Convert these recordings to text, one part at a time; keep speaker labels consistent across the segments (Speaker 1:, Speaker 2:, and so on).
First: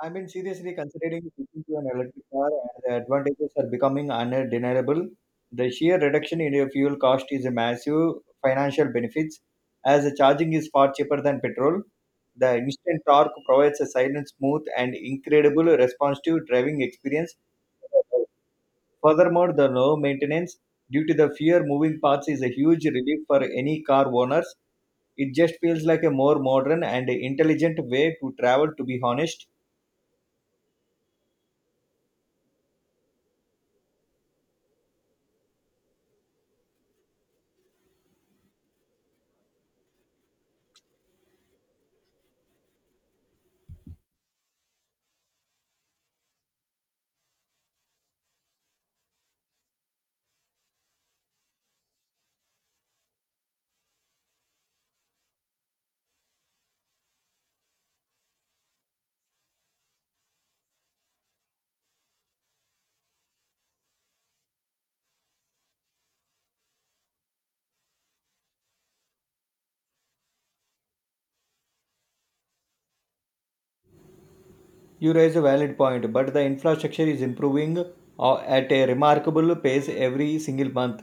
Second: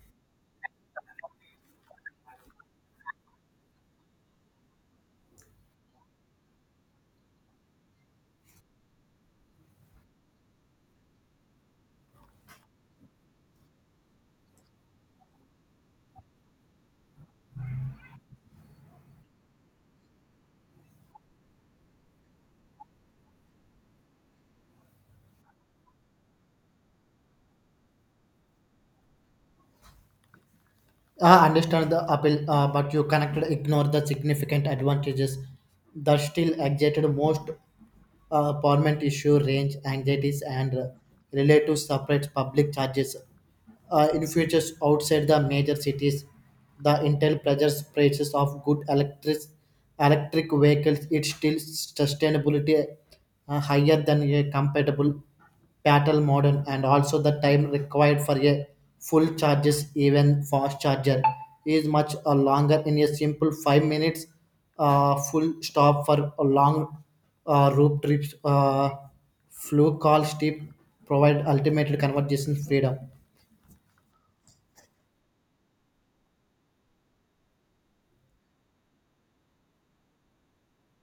Speaker 1: I mean, seriously considering switching to an electric car, and the advantages are becoming undeniable. The sheer reduction in your fuel cost is a massive financial benefits, as the charging is far cheaper than petrol. The instant torque provides a silent, smooth, and incredible responsive driving experience. Furthermore, the low maintenance due to the fewer moving parts is a huge relief for any car owners. It just feels like a more modern and intelligent way to travel, to be honest.
Speaker 2: I understand the appeal, but you cannot ignore the significant advantages that still excited most permanent issue range anxieties and relative separate public charges in futures outside the major cities. The Intel pressures prices of good electric vehicles it's still sustainability higher than a compatible petrol model, and also the time required for a full charges even fast charger is much longer in a simple 5 minutes full stop for a long road trips flu call steep provide ultimate conversation freedom.
Speaker 1: You raise a valid point, but the infrastructure is improving at a remarkable pace every single month.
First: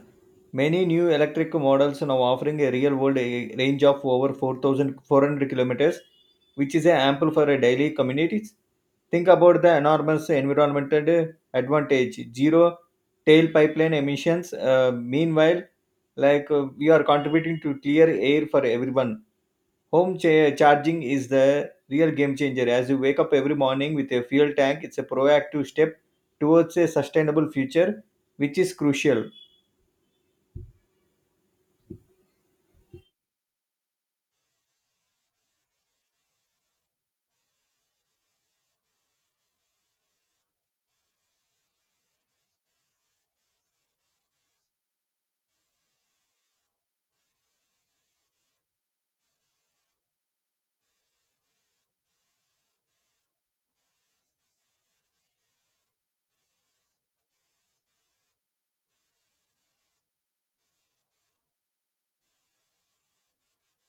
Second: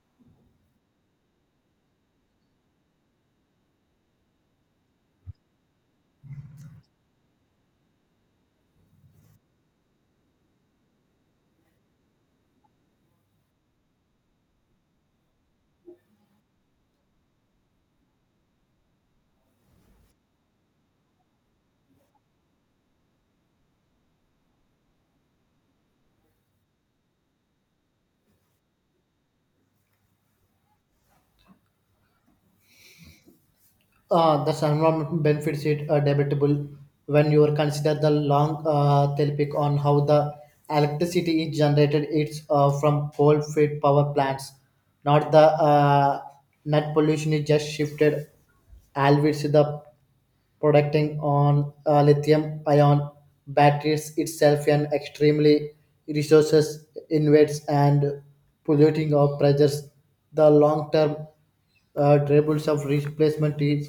Speaker 1: Many new electric models now offering a real world a range of over 4,400 kilometers, which is ample for a daily communities. Think about the enormous environmental advantage zero tail pipeline emissions. Meanwhile, we are contributing to clear air for everyone. Home charging is the real game changer. As you wake up every morning with a fuel tank, it's a proactive step towards a sustainable future, which is crucial.
Speaker 2: The environment benefits it are debatable when you consider the long topic on how the electricity is generated. It's from coal-fired power plants, not the net pollution is just shifted. Always the producting on lithium ion batteries itself an extremely resources invades and polluting of pressures the long term troubles of replacement is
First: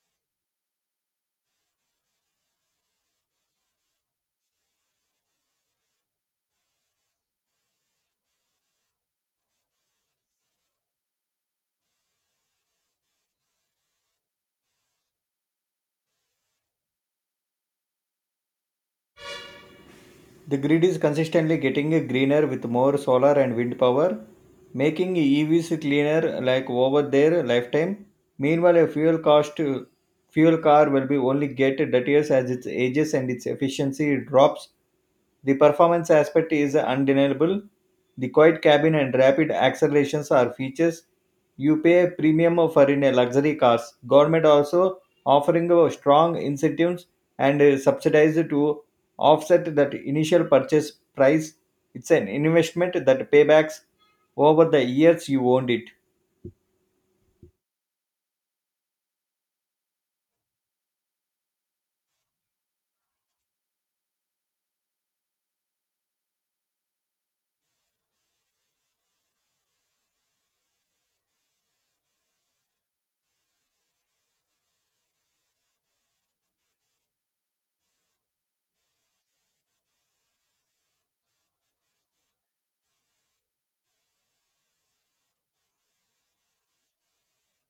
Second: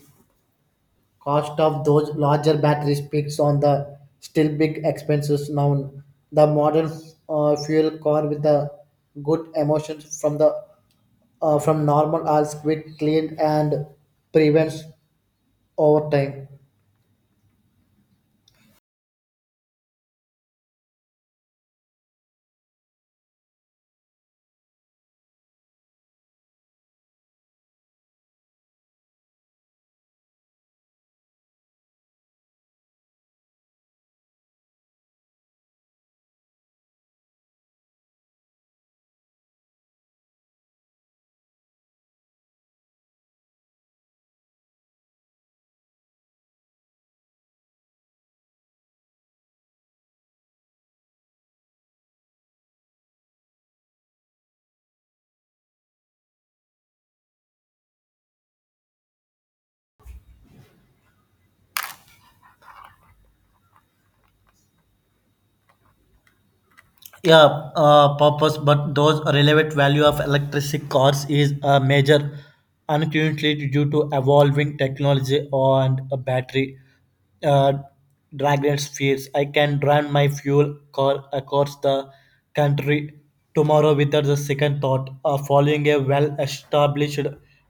Speaker 2: cost of those larger batteries peaks on the still big expenses now. The modern fuel car with the good emissions from the from normal are quick clean and prevents over time.
Speaker 1: The grid is consistently getting greener with more solar and wind power, making EVs cleaner like over their lifetime. Meanwhile, a fuel car will be only get dirtier as its ages and its efficiency drops. The performance aspect is undeniable. The quiet cabin and rapid accelerations are features you pay a premium for in a luxury cars. Government also offering a strong incentives and subsidized to offset that initial purchase price. It's an investment that paybacks over the years you owned it.
Speaker 2: Yeah, purpose but those relevant value of electric cars is a major uncertainty due to evolving technology and a battery uh, dragon's fears. I can run my fuel car across the country tomorrow without a second thought. Following a well-established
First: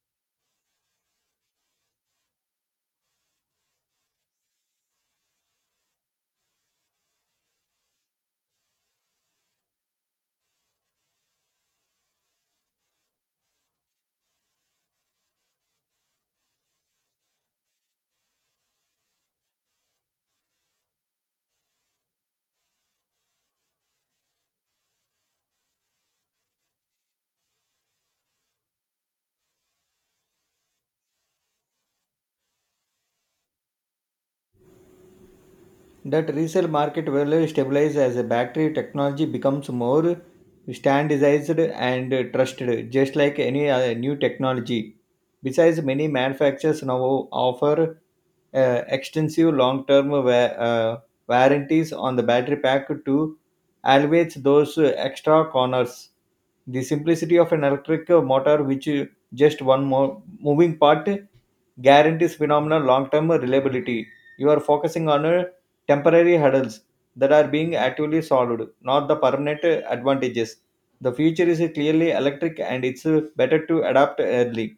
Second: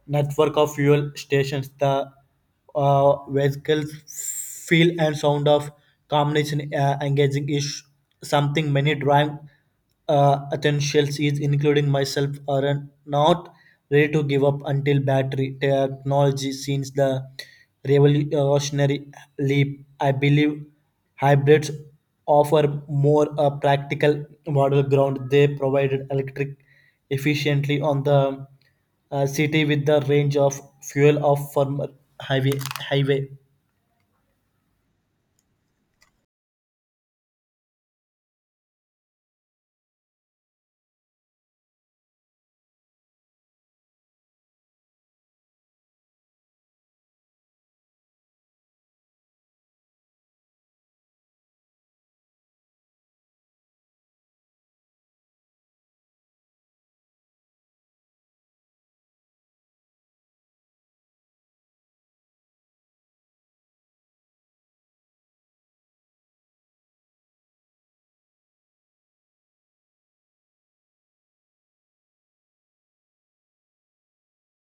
Speaker 2: network of fuel stations, the vehicle's feel and sound of combination engaging is something many drive essentials is including myself are not ready to give up until battery technology since the revolutionary leap. I believe hybrids offer more a practical model ground they provided electric efficiently on the city with the range of fuel of former highway highway.
Speaker 1: That resale market value stabilizes as a battery technology becomes more standardized and trusted just like any other new technology. Besides, many manufacturers now offer extensive long-term uh, warranties on the battery pack to alleviate those extra corners. The simplicity of an electric motor, which just one more moving part, guarantees phenomenal long-term reliability. You are focusing on temporary hurdles that are being actively solved, not the permanent advantages. The future is clearly electric and it's better to adapt early.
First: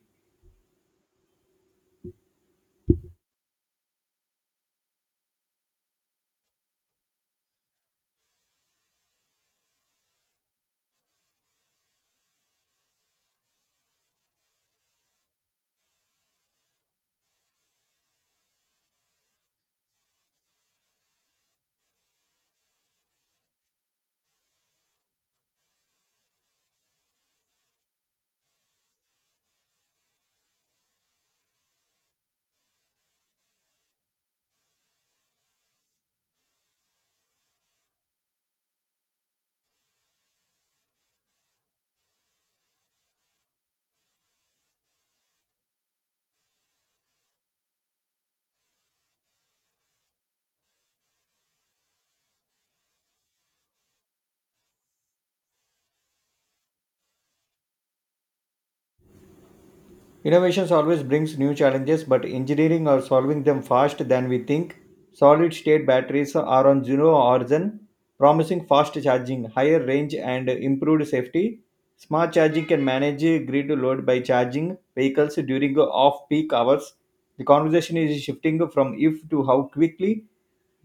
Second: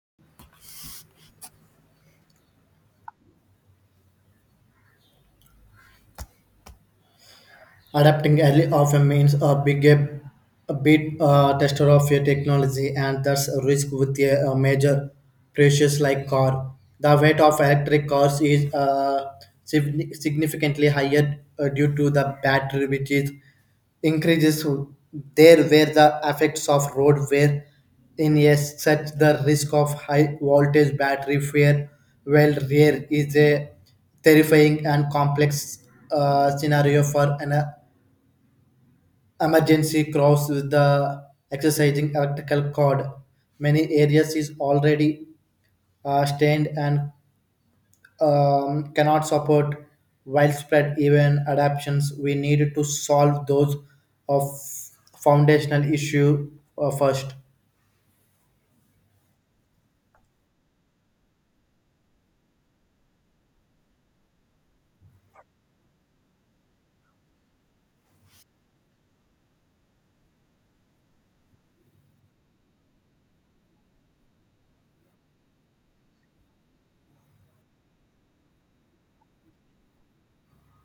Speaker 2: Adapting early often means a big a bit tester of your technology, and that's a risk with a major precious like car. The weight of electric cars is significantly higher due to the battery, which is increases there where the effects of road wear in yes, such the risk of high voltage battery failure well rare is a terrifying and complex scenario for an emergency crops with the exercising electrical cord. Many areas is already stained and cannot support widespread even adaptations. We need to solve those of foundational issue first.
Speaker 1: Innovations always brings new challenges, but engineering or solving them fast than we think. Solid state batteries are on zero origin, promising fast charging, higher range, and improved safety. Smart charging can manage grid load by charging vehicles during off peak hours. The conversation is shifting from if to how quickly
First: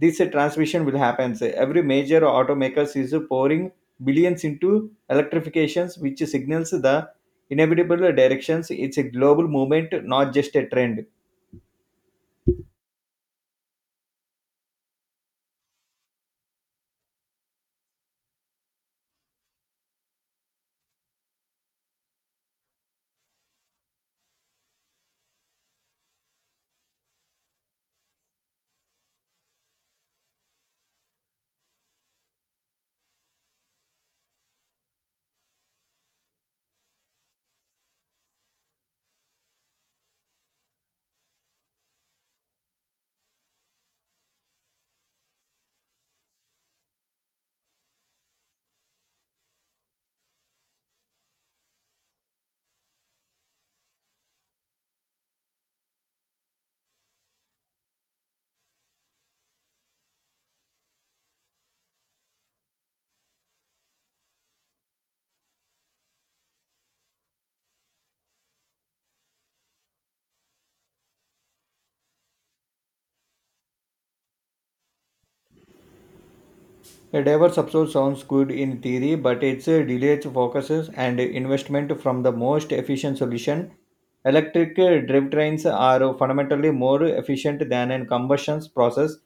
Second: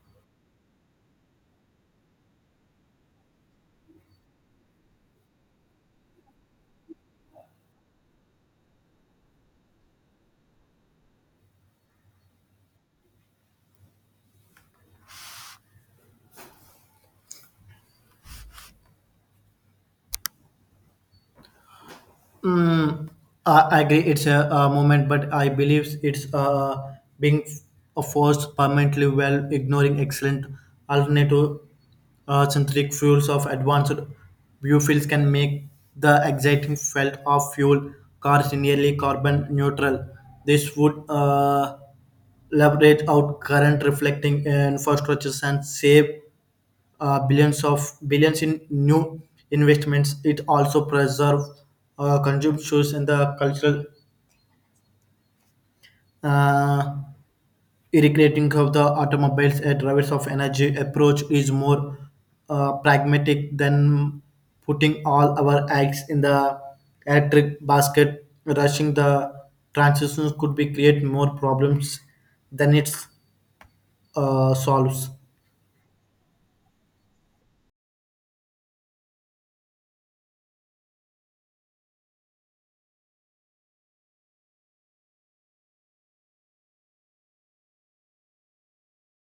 Speaker 1: this transmission will happen. Every major automaker is pouring billions into electrifications, which signals the inevitable directions. It's a global movement, not just a trend.
Speaker 2: Mm, I agree. It's a, moment, but I believe it's being forced permanently while ignoring excellent alternative synthetic fuels of advanced biofuels can make the exciting felt of fuel cars nearly carbon neutral. This would leverage out current reflecting infrastructures and save billions of billions in new investments. It also preserve consumptions and the cultural uh, irrigating of the automobiles. A drivers of energy approach is more pragmatic than putting all our eggs in the electric basket. Rushing the transitions could be create more problems than it solves.
Speaker 1: A diverse approach sounds good in theory, but it's delays focuses and investment from the most efficient solution. Electric drivetrains are fundamentally more efficient than a combustion process,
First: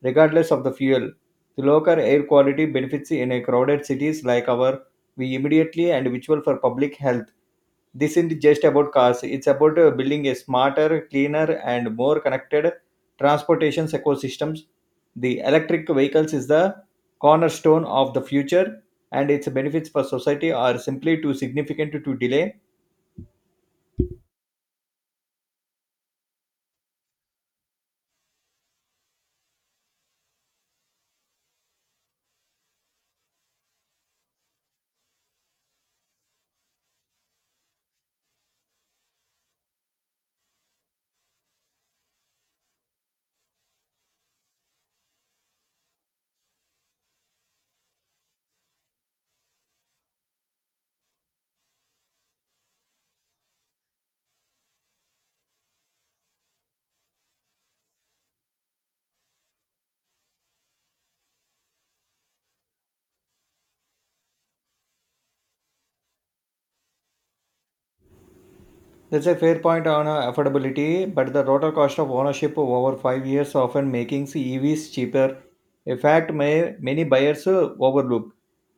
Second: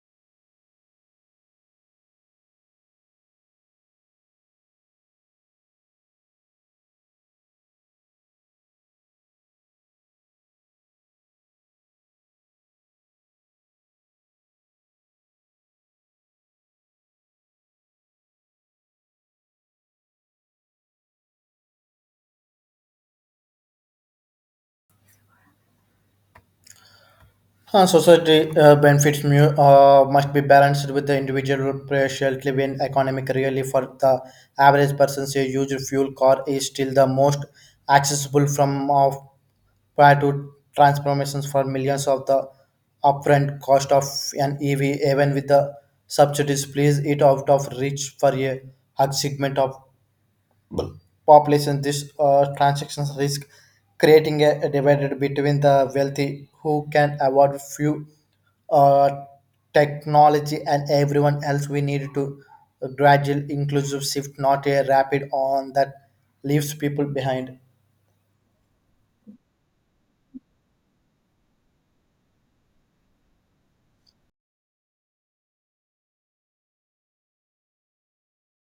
Speaker 1: regardless of the fuel. The local air quality benefits in a crowded cities like our we immediately and visual for public health. This isn't just about cars, it's about building a smarter, cleaner, and more connected transportation ecosystems. The electric vehicles is the cornerstone of the future, and its benefits for society are simply too significant to delay.
Speaker 2: Society benefits must be balanced with the individual pressure when economic really for the average person say used fuel car is still the most accessible from of prior to transformations for millions of the upfront cost of an EV even with the subsidies please it out of reach for a hard segment of population. This transactions risk creating a divide between the wealthy who can afford few uh, technology and everyone else. We need to gradual inclusive shift, not a rapid on that leaves people behind.
Speaker 1: That's a fair point on affordability, but the total cost of ownership over 5 years often making EVs cheaper. A fact may, many buyers overlook.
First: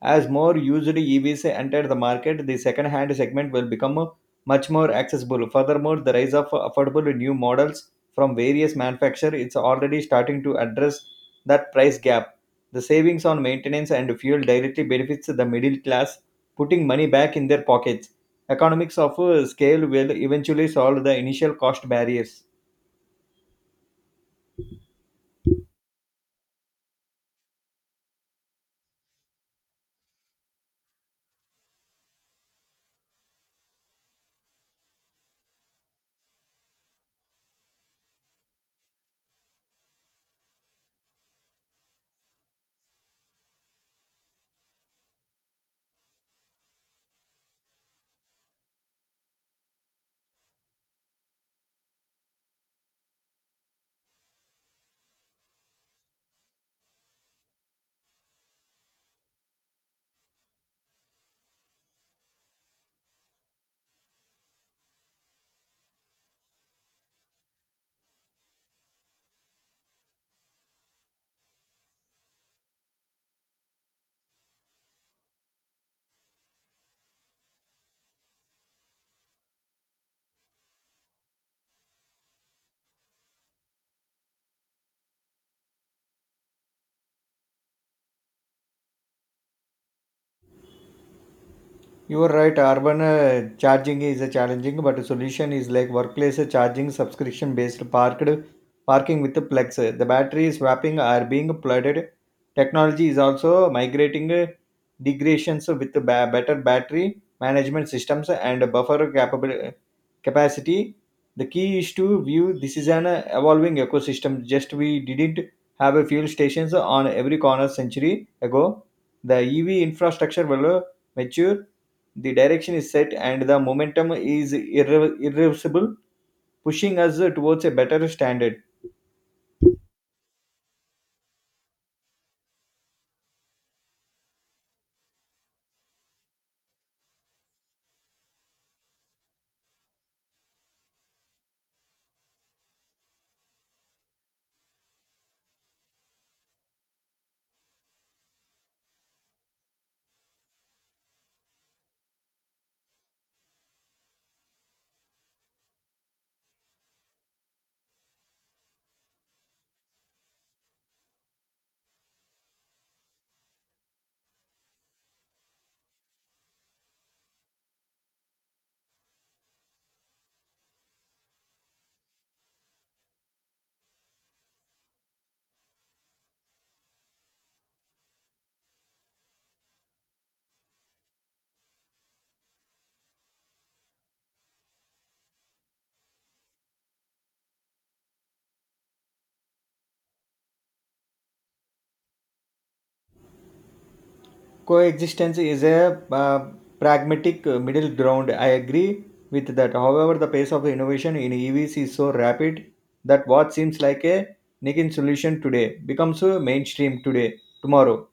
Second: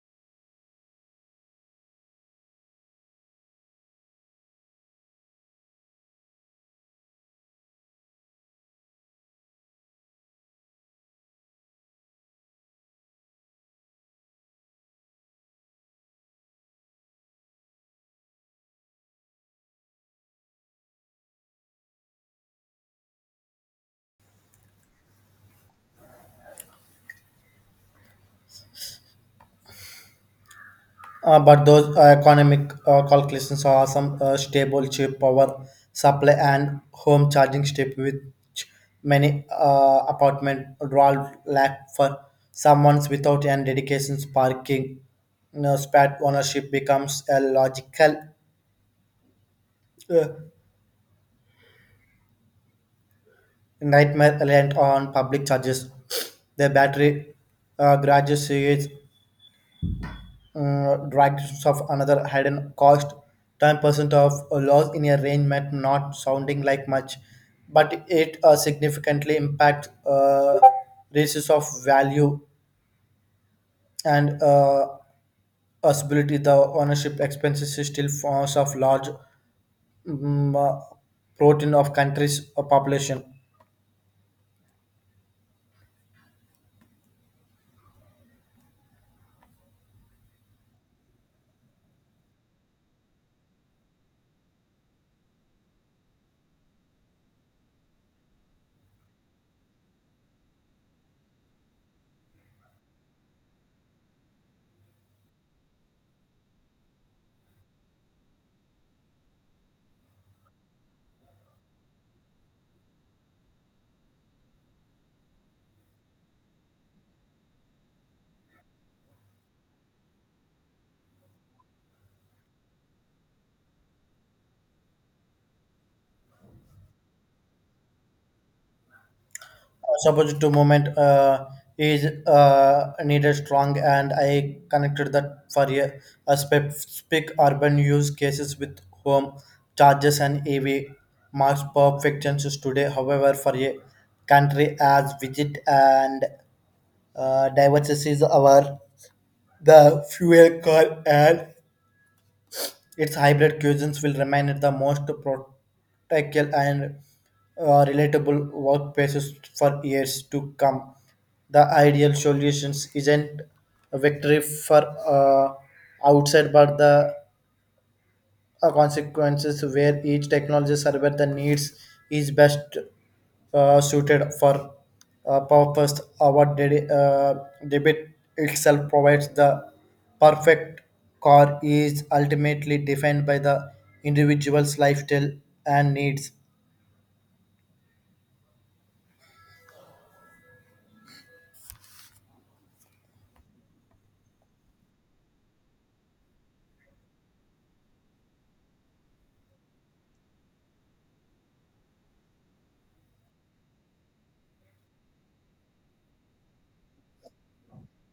Speaker 1: As more used EVs enter the market, the second-hand segment will become much more accessible. Furthermore, the rise of affordable new models from various manufacturers it's already starting to address that price gap. The savings on maintenance and fuel directly benefits the middle class, putting money back in their pockets. Economics of scale will eventually solve the initial cost barriers.
Speaker 2: But those economic calculations are some stable cheap power supply and home charging step which many apartment dwell lack for someone's without and dedications parking, you know, spat ownership becomes a logical uh, nightmare reliant on public charges the battery graduates dragons of another hidden cost. 10% of a loss in a range might not sounding like much, but it significantly impacts races of value and possibility the ownership expenses is still forms of large mm, uh, protein of countries population.
Speaker 1: You are right, urban charging is a challenging, but a solution is like workplace charging subscription based parked parking with the Plex. The battery is swapping are being flooded. Technology is also migrating degradations with the better battery management systems and buffer capable capacity. The key is to view this is an evolving ecosystem. Just we didn't have a fuel stations on every corner century ago. The EV infrastructure will mature. The direction is set and the momentum is irreversible, pushing us towards a better standard.
Speaker 2: Supposed to moment is needed strong and I connected that for a specific urban use cases with home charges and av marks perfections today, however, for a country as widget and diversity is our the fuel car and its hybrid cuisines will remain the most practical and relatable workplaces for years to come. The ideal solutions isn't a victory for outside, but the consequences where each technology serves the needs is best suited for purpose our debit itself provides the perfect car is ultimately defined by the individual's lifestyle and needs.
Speaker 1: Coexistence is a pragmatic middle ground. I agree with that. However, the pace of innovation in EVs is so rapid that what seems like a niche solution today becomes a mainstream today, tomorrow.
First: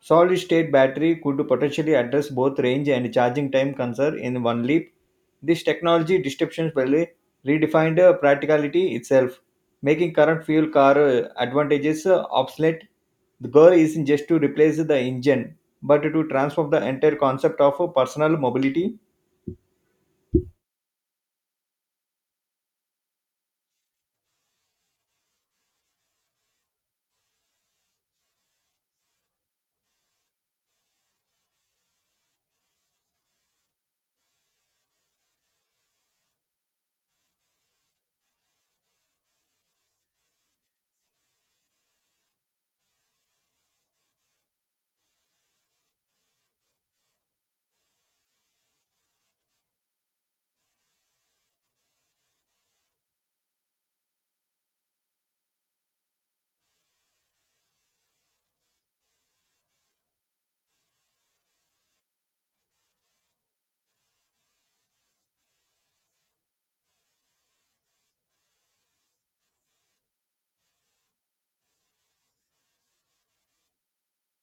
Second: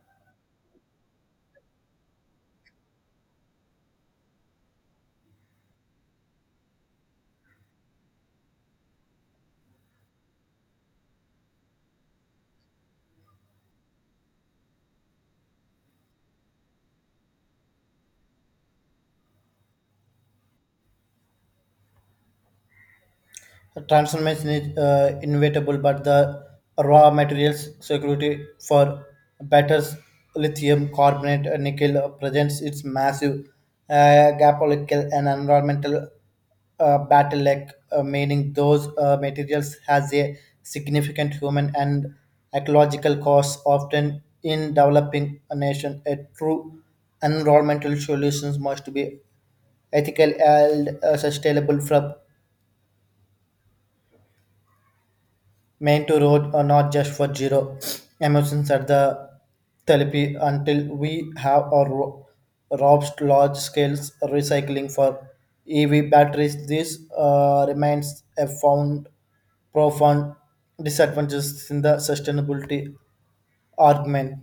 Speaker 1: Solid-state battery could potentially address both range and charging time concerns in one leap. This technology disruption will redefined practicality itself, making current fuel car advantages obsolete. The goal isn't just to replace the engine, but to transform the entire concept of personal mobility.
Speaker 2: Transformation is inevitable, but the raw materials security for batteries, lithium carbonate, and nickel presents its massive geopolitical and environmental battle like meaning those materials has a significant human and ecological cost often in developing a nation a true environmental solutions must be ethical and sustainable from meant to road or not just for zero emotions at the therapy until we have or robust large scales recycling for EV batteries. This remains a found profound disadvantages in the sustainability argument.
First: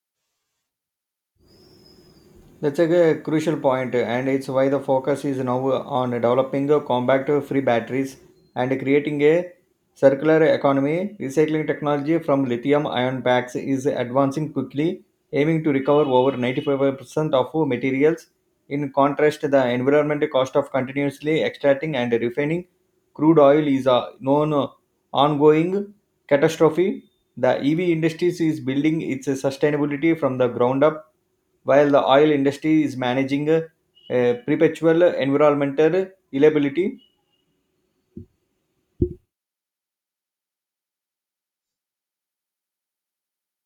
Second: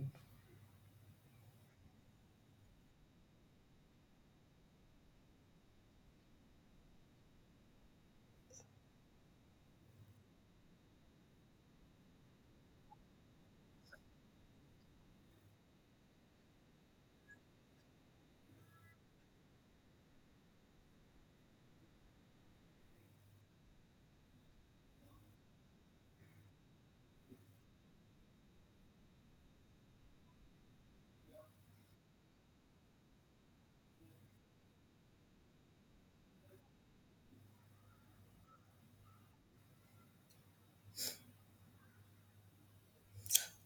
Speaker 1: That's a crucial point, and it's why the focus is now on developing compact free batteries and creating a circular economy. Recycling technology from lithium ion packs is advancing quickly, aiming to recover over 95% of materials. In contrast, the environmental cost of continuously extracting and refining crude oil is a known ongoing catastrophe. The EV industry is building its sustainability from the ground up, while the oil industry is managing a perpetual environmental liability.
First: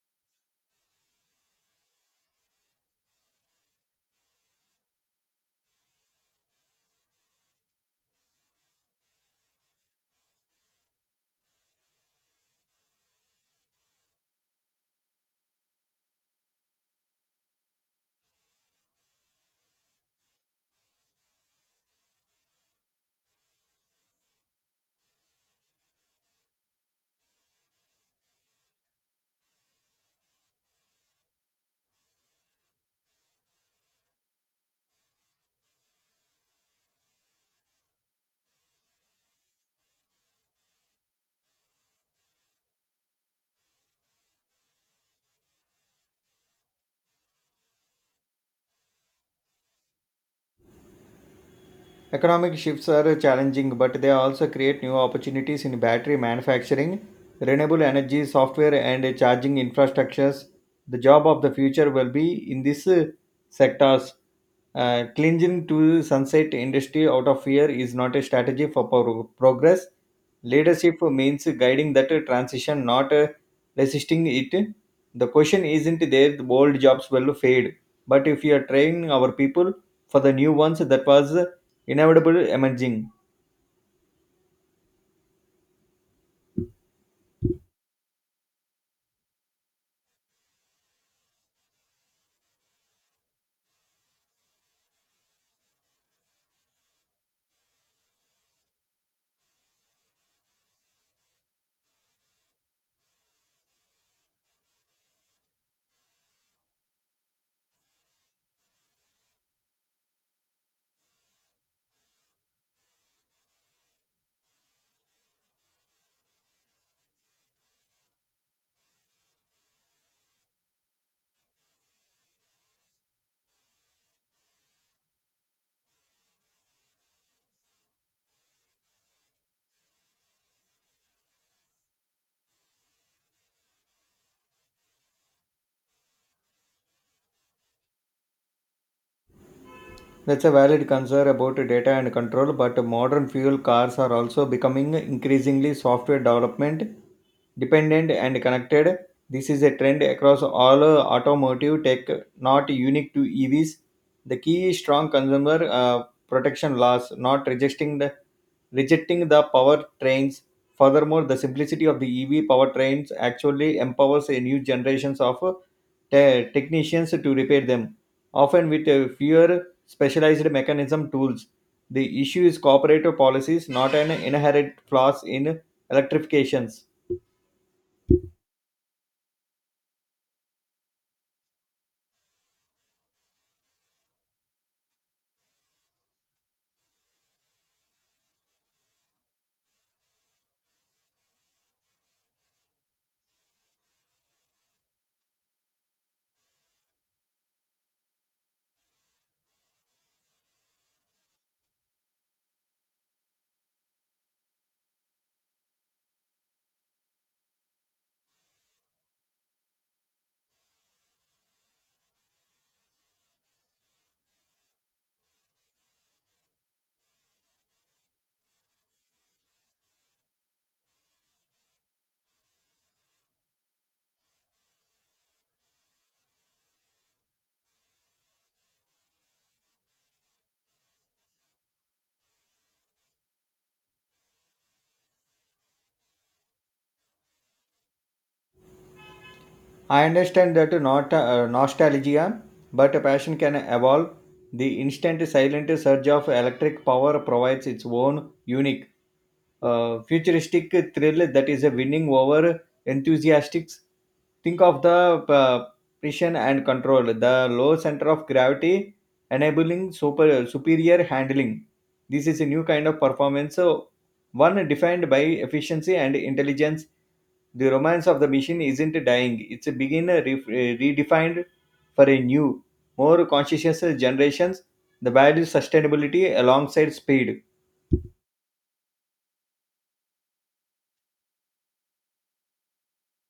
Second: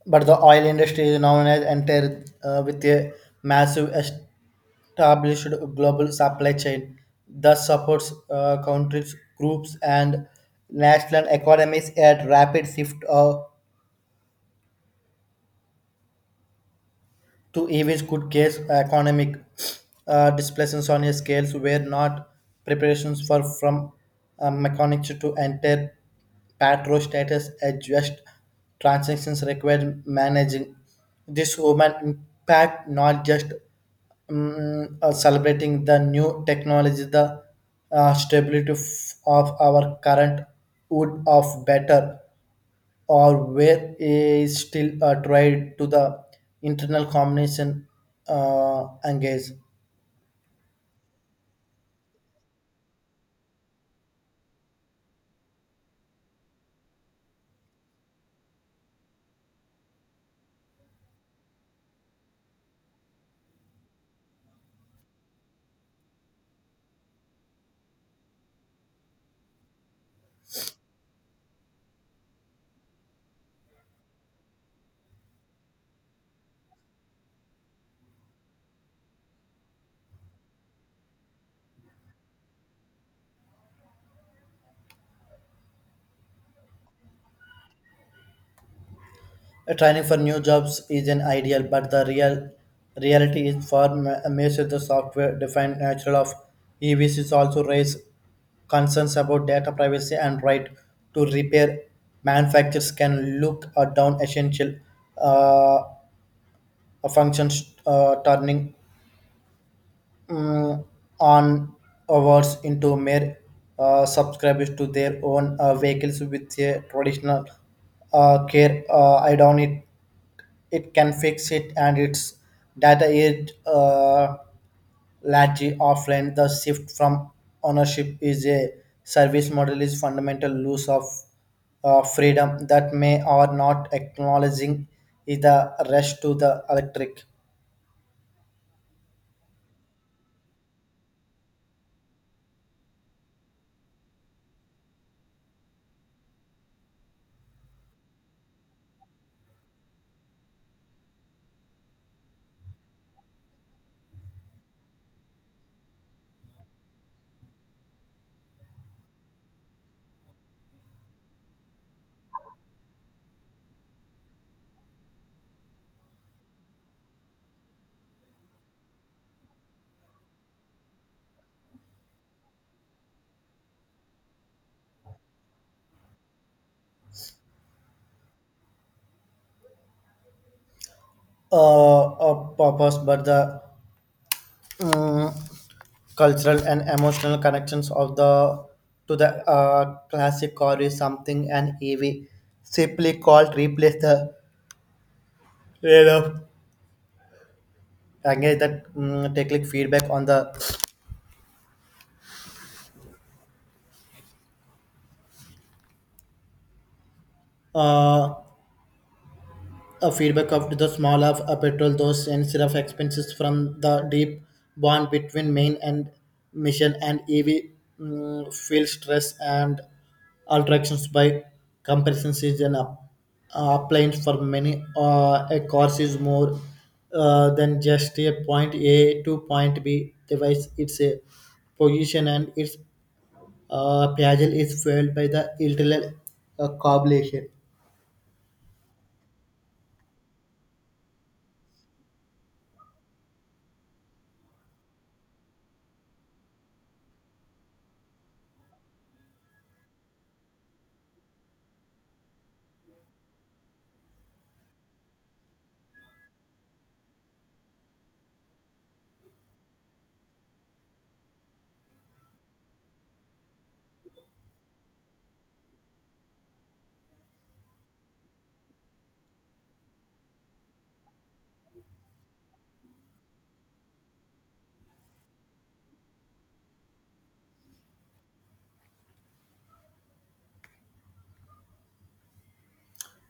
Speaker 2: But the oil industry is now has entered with a massive established global supply chain that supports countries, groups, and national economies. At rapid shift to EVs could cause economic displacements on a scales where not preparations for from mechanics to enter patro status adjust transactions required managing this human impact, not just celebrating the new technology, the stability of our current wood of better, or where is still tried to the internal combination engage.
Speaker 1: Economic shifts are challenging, but they also create new opportunities in battery manufacturing, renewable energy, software, and charging infrastructures. The job of the future will be in these sectors. Clinging to sunset industry out of fear is not a strategy for progress. Leadership means guiding that transition, not resisting it. The question isn't there the old jobs will fade, but if you are training our people for the new ones that was inevitable emerging.
Speaker 2: Training for new jobs is an ideal, but the real reality is for the software-defined nature of EVCs also raise concerns about data privacy and right to repair. Manufacturers can look or down essential uh, functions, turning mm, on awards into mere subscribers to their own vehicles with a traditional care. I don't need it can fix it and its data is largely offline the shift from ownership is a service model is fundamental loss of freedom that may or not acknowledging is the rush to the electric.
Speaker 1: That's a valid concern about data and control, but modern fuel cars are also becoming increasingly software development dependent and connected. This is a trend across all automotive tech, not unique to EVs. The key is strong consumer protection laws, not rejecting the powertrains. Furthermore, the simplicity of the EV powertrains actually empowers a new generations of technicians to repair them, often with fewer specialized mechanism tools. The issue is cooperative policies, not an inherent flaws in electrifications.
Speaker 2: Purpose but the um, cultural and emotional connections of the to the classic car is something an ev simply called replace the trade-off again that take like feedback on the uh, feedback of the small of petrol those instead of expenses from the deep bond between main and mission and ev feel stress and alterations by comparison season up appliance for many a course is more than just a point a to point b device it's a position and its Piaget is fueled by the internal coagulation.
Speaker 1: I understand that not nostalgia, but a passion can evolve. The instant silent surge of electric power provides its own unique, futuristic thrill that is a winning over enthusiastics. Think of the precision and control, the low center of gravity enabling superior handling. This is a new kind of performance, so one defined by efficiency and intelligence. The romance of the machine isn't dying, it's being redefined for a new, more conscientious generations. The value sustainability alongside speed.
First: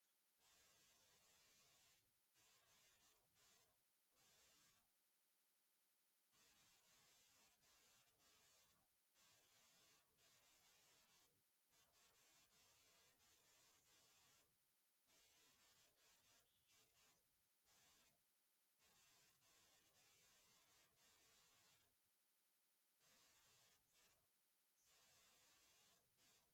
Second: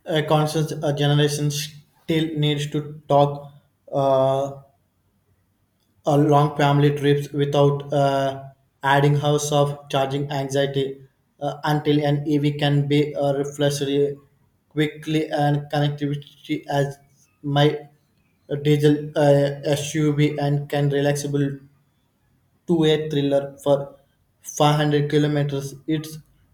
Speaker 2: A constant generation still needs to talk uh, a long family trips without adding hours of charging anxiety until an EV can be reflected quickly and connectivity as my diesel SUV and can relaxable two-way thriller for 500 kilometers. It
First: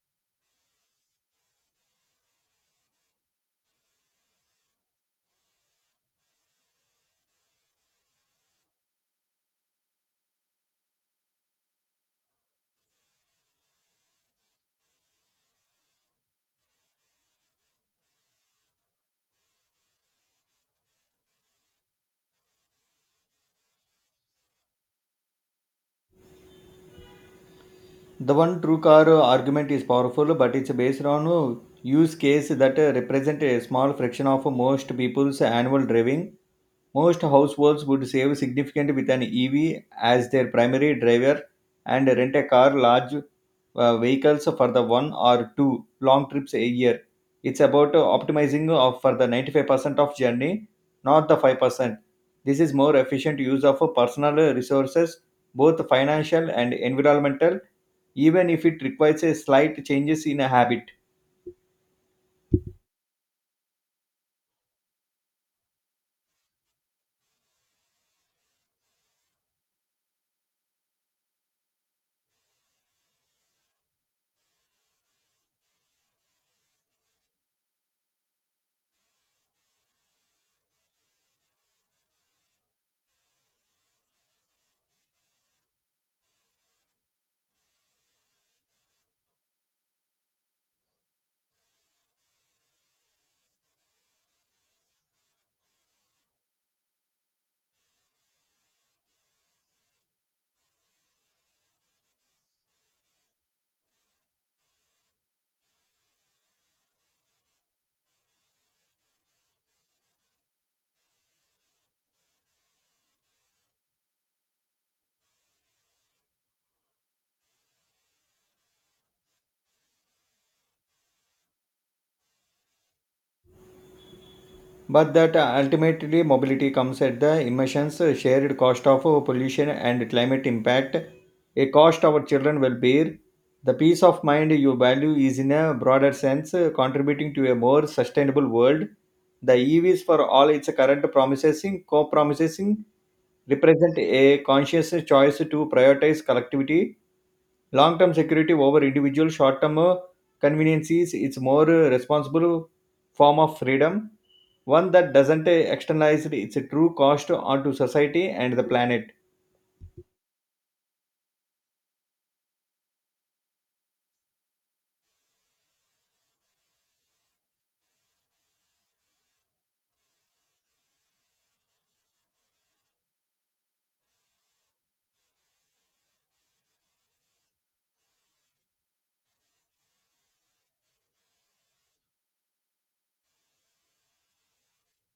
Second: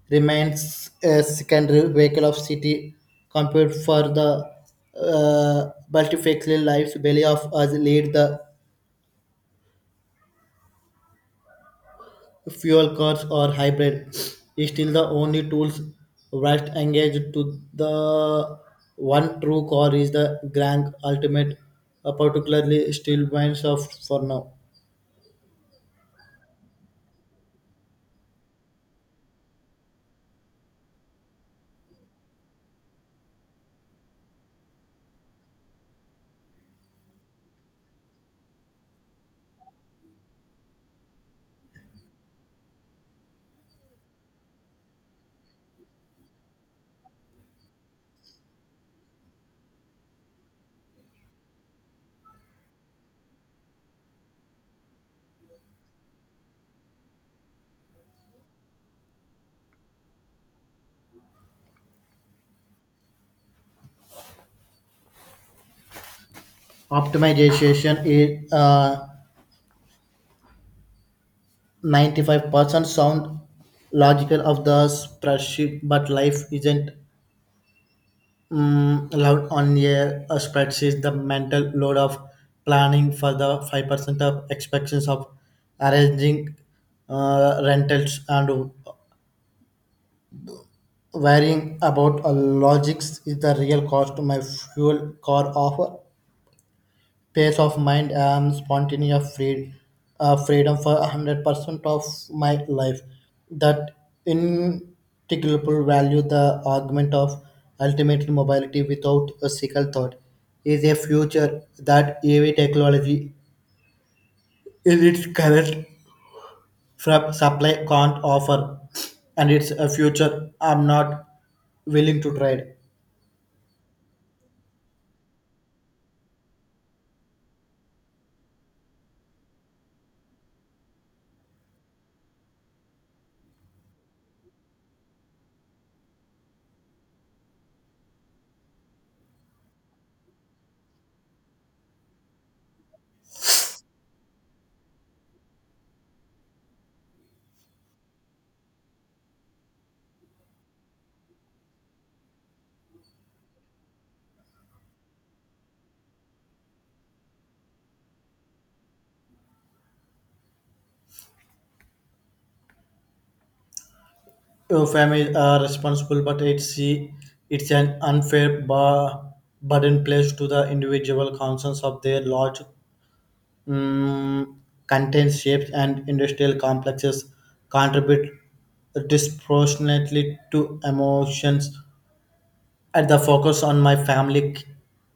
Speaker 2: remains a secondary vehicle of city compute for the multifaceted lives. Belly of us lead the fuel cars or hybrid. It's still the only tools right engaged to the one true core is the grand ultimate, particularly still minds of for now.
Speaker 1: The one true car argument is powerful, but it's based on a use case that represent a small fraction of most people's annual driving. Most households would save significant with an EV as their primary driver and rent a car large vehicles for the one or two long trips a year. It's about optimizing of for the 95% of journey, not the 5%. This is more efficient use of personal resources, both financial and environmental, even if it requires a slight changes in a habit.
Speaker 2: Optimization is 95% sound logical of the spreadsheet, but life isn't allowed on a spreadsheet the mental load of planning for the 5% of expectations of arranging rentals and worrying about a logics is the real cost. My fuel car offer peace of mind I am spontaneous free, freedom for 100% of my life. That intangible value, the argument of ultimate mobility without a single thought, is a future that EV technology in its current from supply can't offer, and it's a future I'm not willing to trade.
Speaker 1: But that ultimately mobility comes at the emissions, shared cost of pollution and climate impact, a cost our children will bear. The peace of mind you value is in a broader sense contributing to a more sustainable world. The EVs for all its current co-promising represent a conscious choice to prioritize collectivity, long term security over individual short term conveniences. It's more responsible form of freedom, one that doesn't externalize its true cost onto society and the planet.
Speaker 2: Your families are responsible, but it's an unfair bar, burden placed to the individual concerns of their large um, content shapes and industrial complexes contribute disproportionately to emotions. At the focus on my family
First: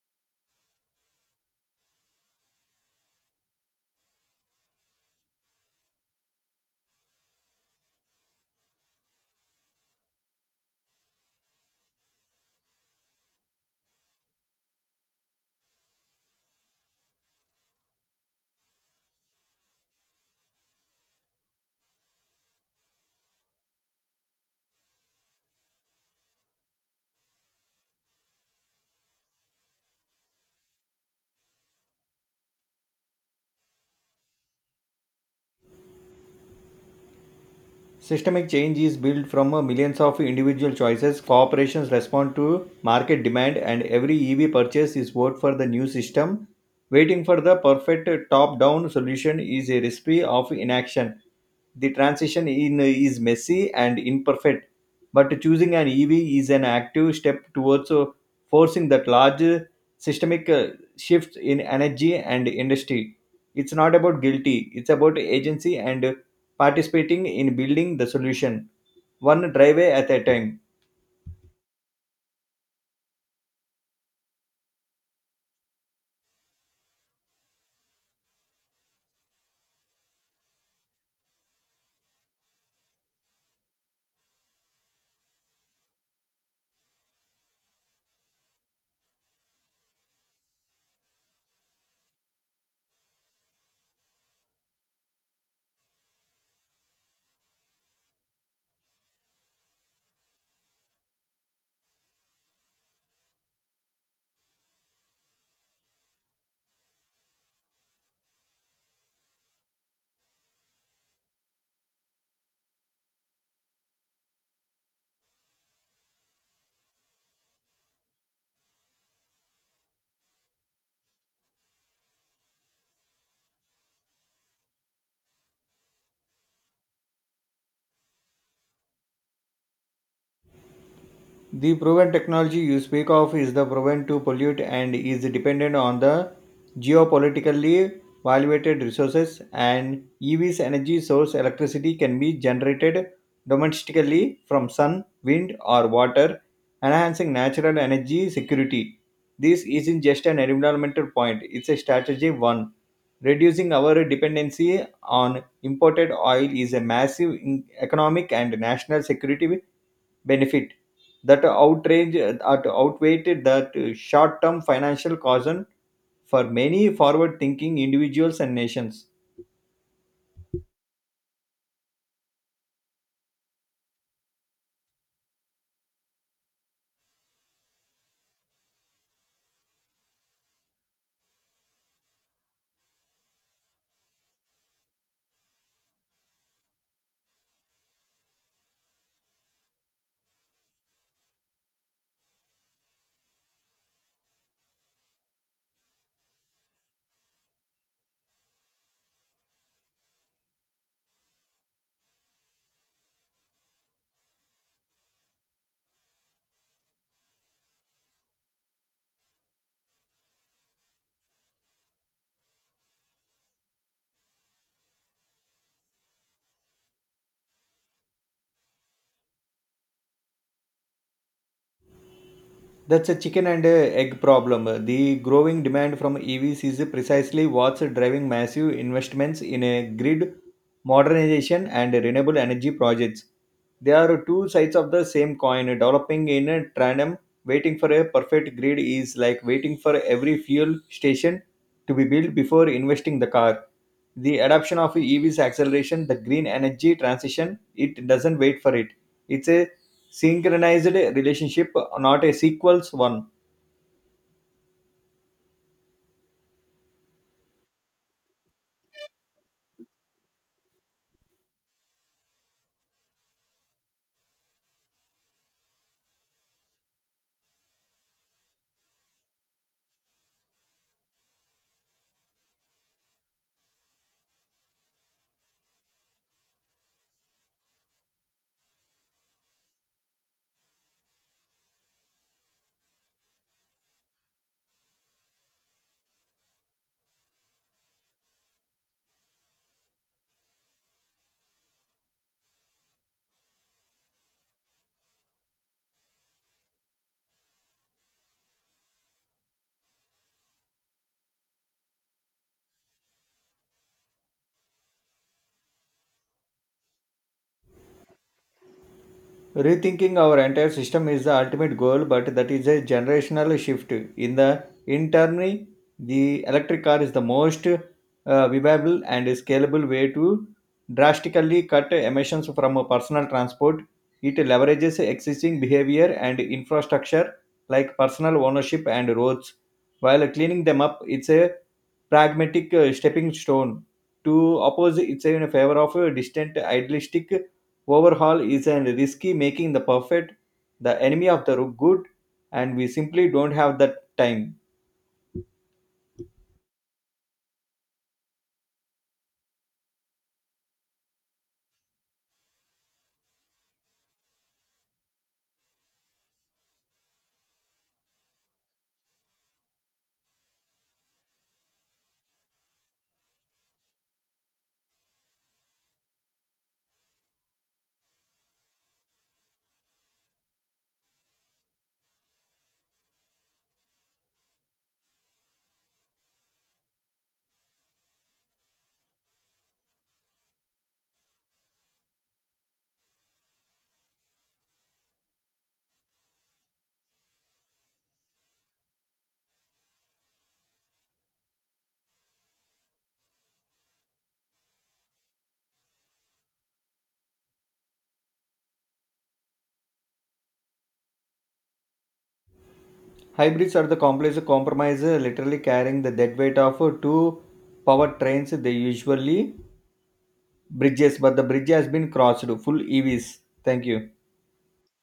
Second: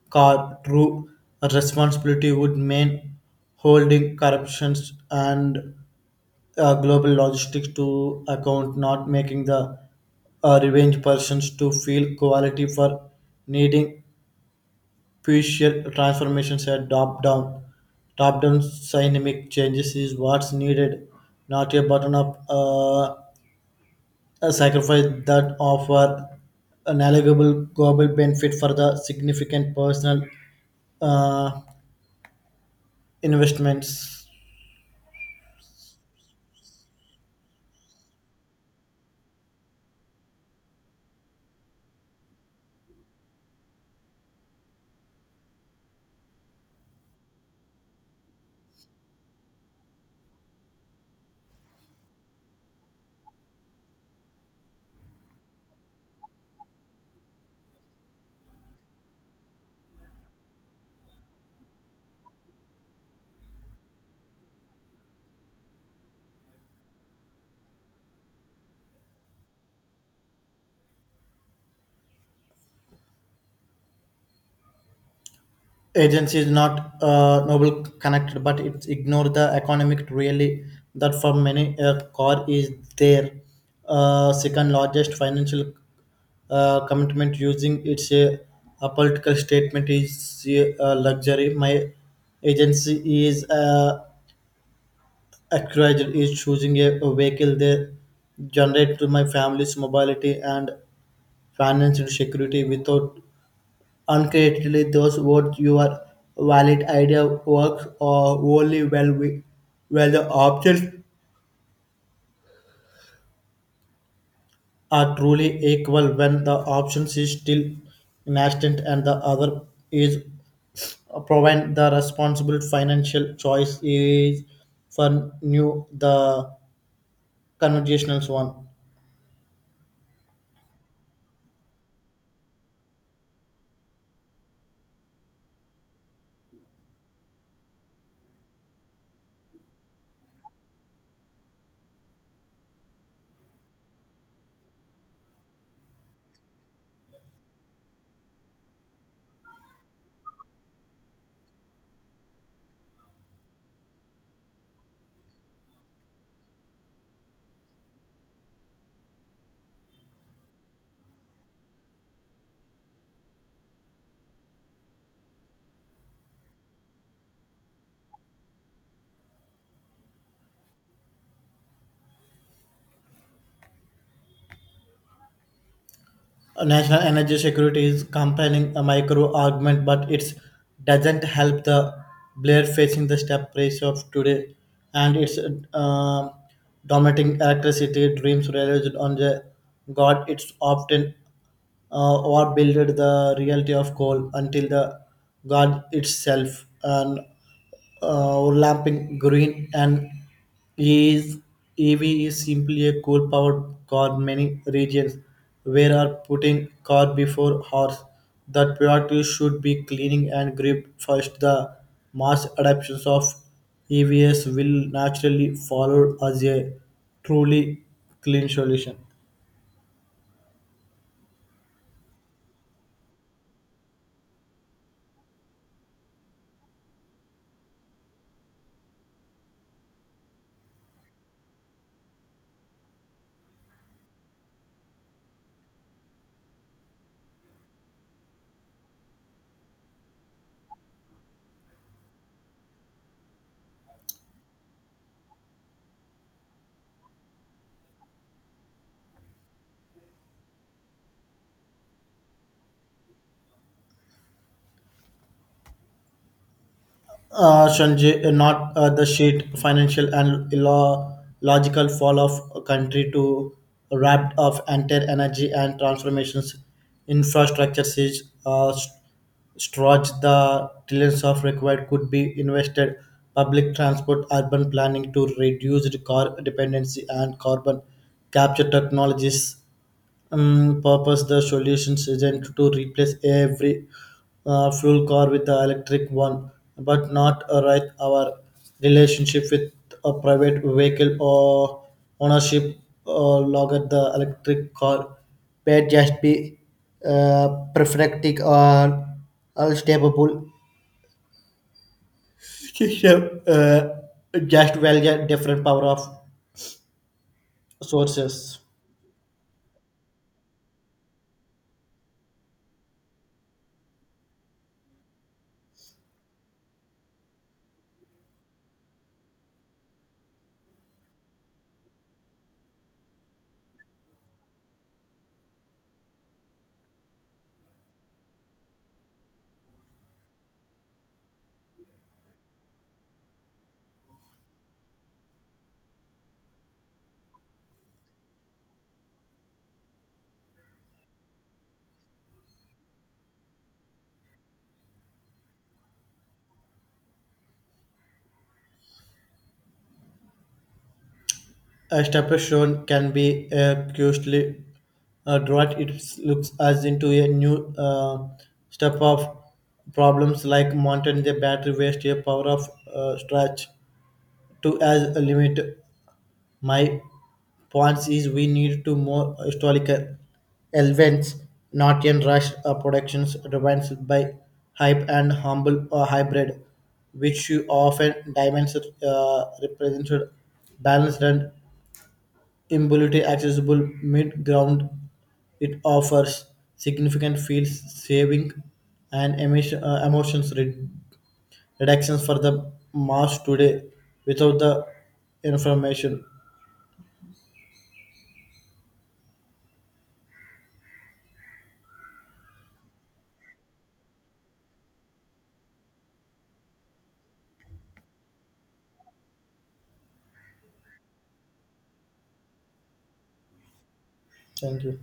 Speaker 2: car true responsibility would mean holding corruptions and global logistics to account, not making the revenge persons to feel quality for needing crucial transformations at top down. Top down dynamic changes is what's needed, not a button up a sacrifice that offer an eligible global benefit for the significant personal uh, investments.
Speaker 1: Systemic change is built from millions of individual choices. Corporations respond to market demand, and every EV purchase is vote for the new system. Waiting for the perfect top down solution is a recipe of inaction. The transition in, is messy and imperfect. But choosing an EV is an active step towards forcing that large systemic shift in energy and industry. It's not about guilty, it's about agency and participating in building the solution, one driveway at a time.
Speaker 2: Agency is not noble connected but it's ignore the economic really that for many car is their second largest financial commitment using its a political statement is a luxury. My agency is encouraged is choosing a vehicle that generate to my family's mobility and financial security without uncreatively, those words your valid idea works or only well we, where the options are truly equal when the options is still nascent and the other is provide the responsible financial choice is for new the conversational one.
Speaker 1: The proven technology you speak of is the proven to pollute and is dependent on the geopolitically valuated resources, and EV's energy source electricity can be generated domestically from sun, wind or water, enhancing natural energy security. This isn't just an environmental point, it's a strategy one. Reducing our dependency on imported oil is a massive economic and national security benefit that outrange that outweighed that short-term financial concern for many forward-thinking individuals and nations.
Speaker 2: National energy security is compelling a micro argument, but it doesn't help the Blair facing the step price of today and its uh, dominating electricity dreams realized on the God. It's often what builded the reality of coal until the god itself and lamping green and is EV is simply a coal powered car. Many regions where are putting car before horse that priority should be cleaning and grip first the mass adoptions of EVs will naturally follow as a truly clean solution.
Speaker 1: That's a chicken and egg problem. The growing demand from EVs is precisely what's driving massive investments in a grid modernization and renewable energy projects. They are two sides of the same coin. Developing in a tandem, waiting for a perfect grid is like waiting for every fuel station to be built before investing the car. The adoption of EVs acceleration, the green energy transition, it doesn't wait for it. It's a synchronized relationship, not a sequels one.
Speaker 2: Sanjay, not the sheet financial and logical fall of a country to wrapped of entire energy and transformations infrastructure siege stretch the trillions of required could be invested public transport urban planning to reduce the car dependency and carbon capture technologies purpose the solutions isn't to replace every fuel car with the electric one, but not right our relationship with a private vehicle or ownership log at the electric car may just be uh, perfecting or unstable system just well, yeah, different power of sources.
Speaker 1: Rethinking our entire system is the ultimate goal, but that is a generational shift in the internally the electric car is the most viable and scalable way to drastically cut emissions from personal transport. It leverages existing behavior and infrastructure like personal ownership and roads, while cleaning them up. It's a pragmatic stepping stone to oppose it's in favor of a distant idealistic overhaul. Is a risky making the perfect the enemy of the good, and we simply don't have the time.
Speaker 2: A stepper shown can be curiously drawn. It looks as into a new step of problems like mountain the battery waste, a power of stretch to as a limit. My points is we need to more historical elements, not in rush productions driven by hype and humble or hybrid, which you often dimensions represented balanced and immobility accessible mid ground, it offers significant fuel saving and emission, emissions reductions for the mass today without the information.
Speaker 1: Hybrids are the complex compromise literally carrying the dead weight of two power trains. They usually bridges, but the bridge has been crossed full EVs. Thank you.
Speaker 2: Thank you.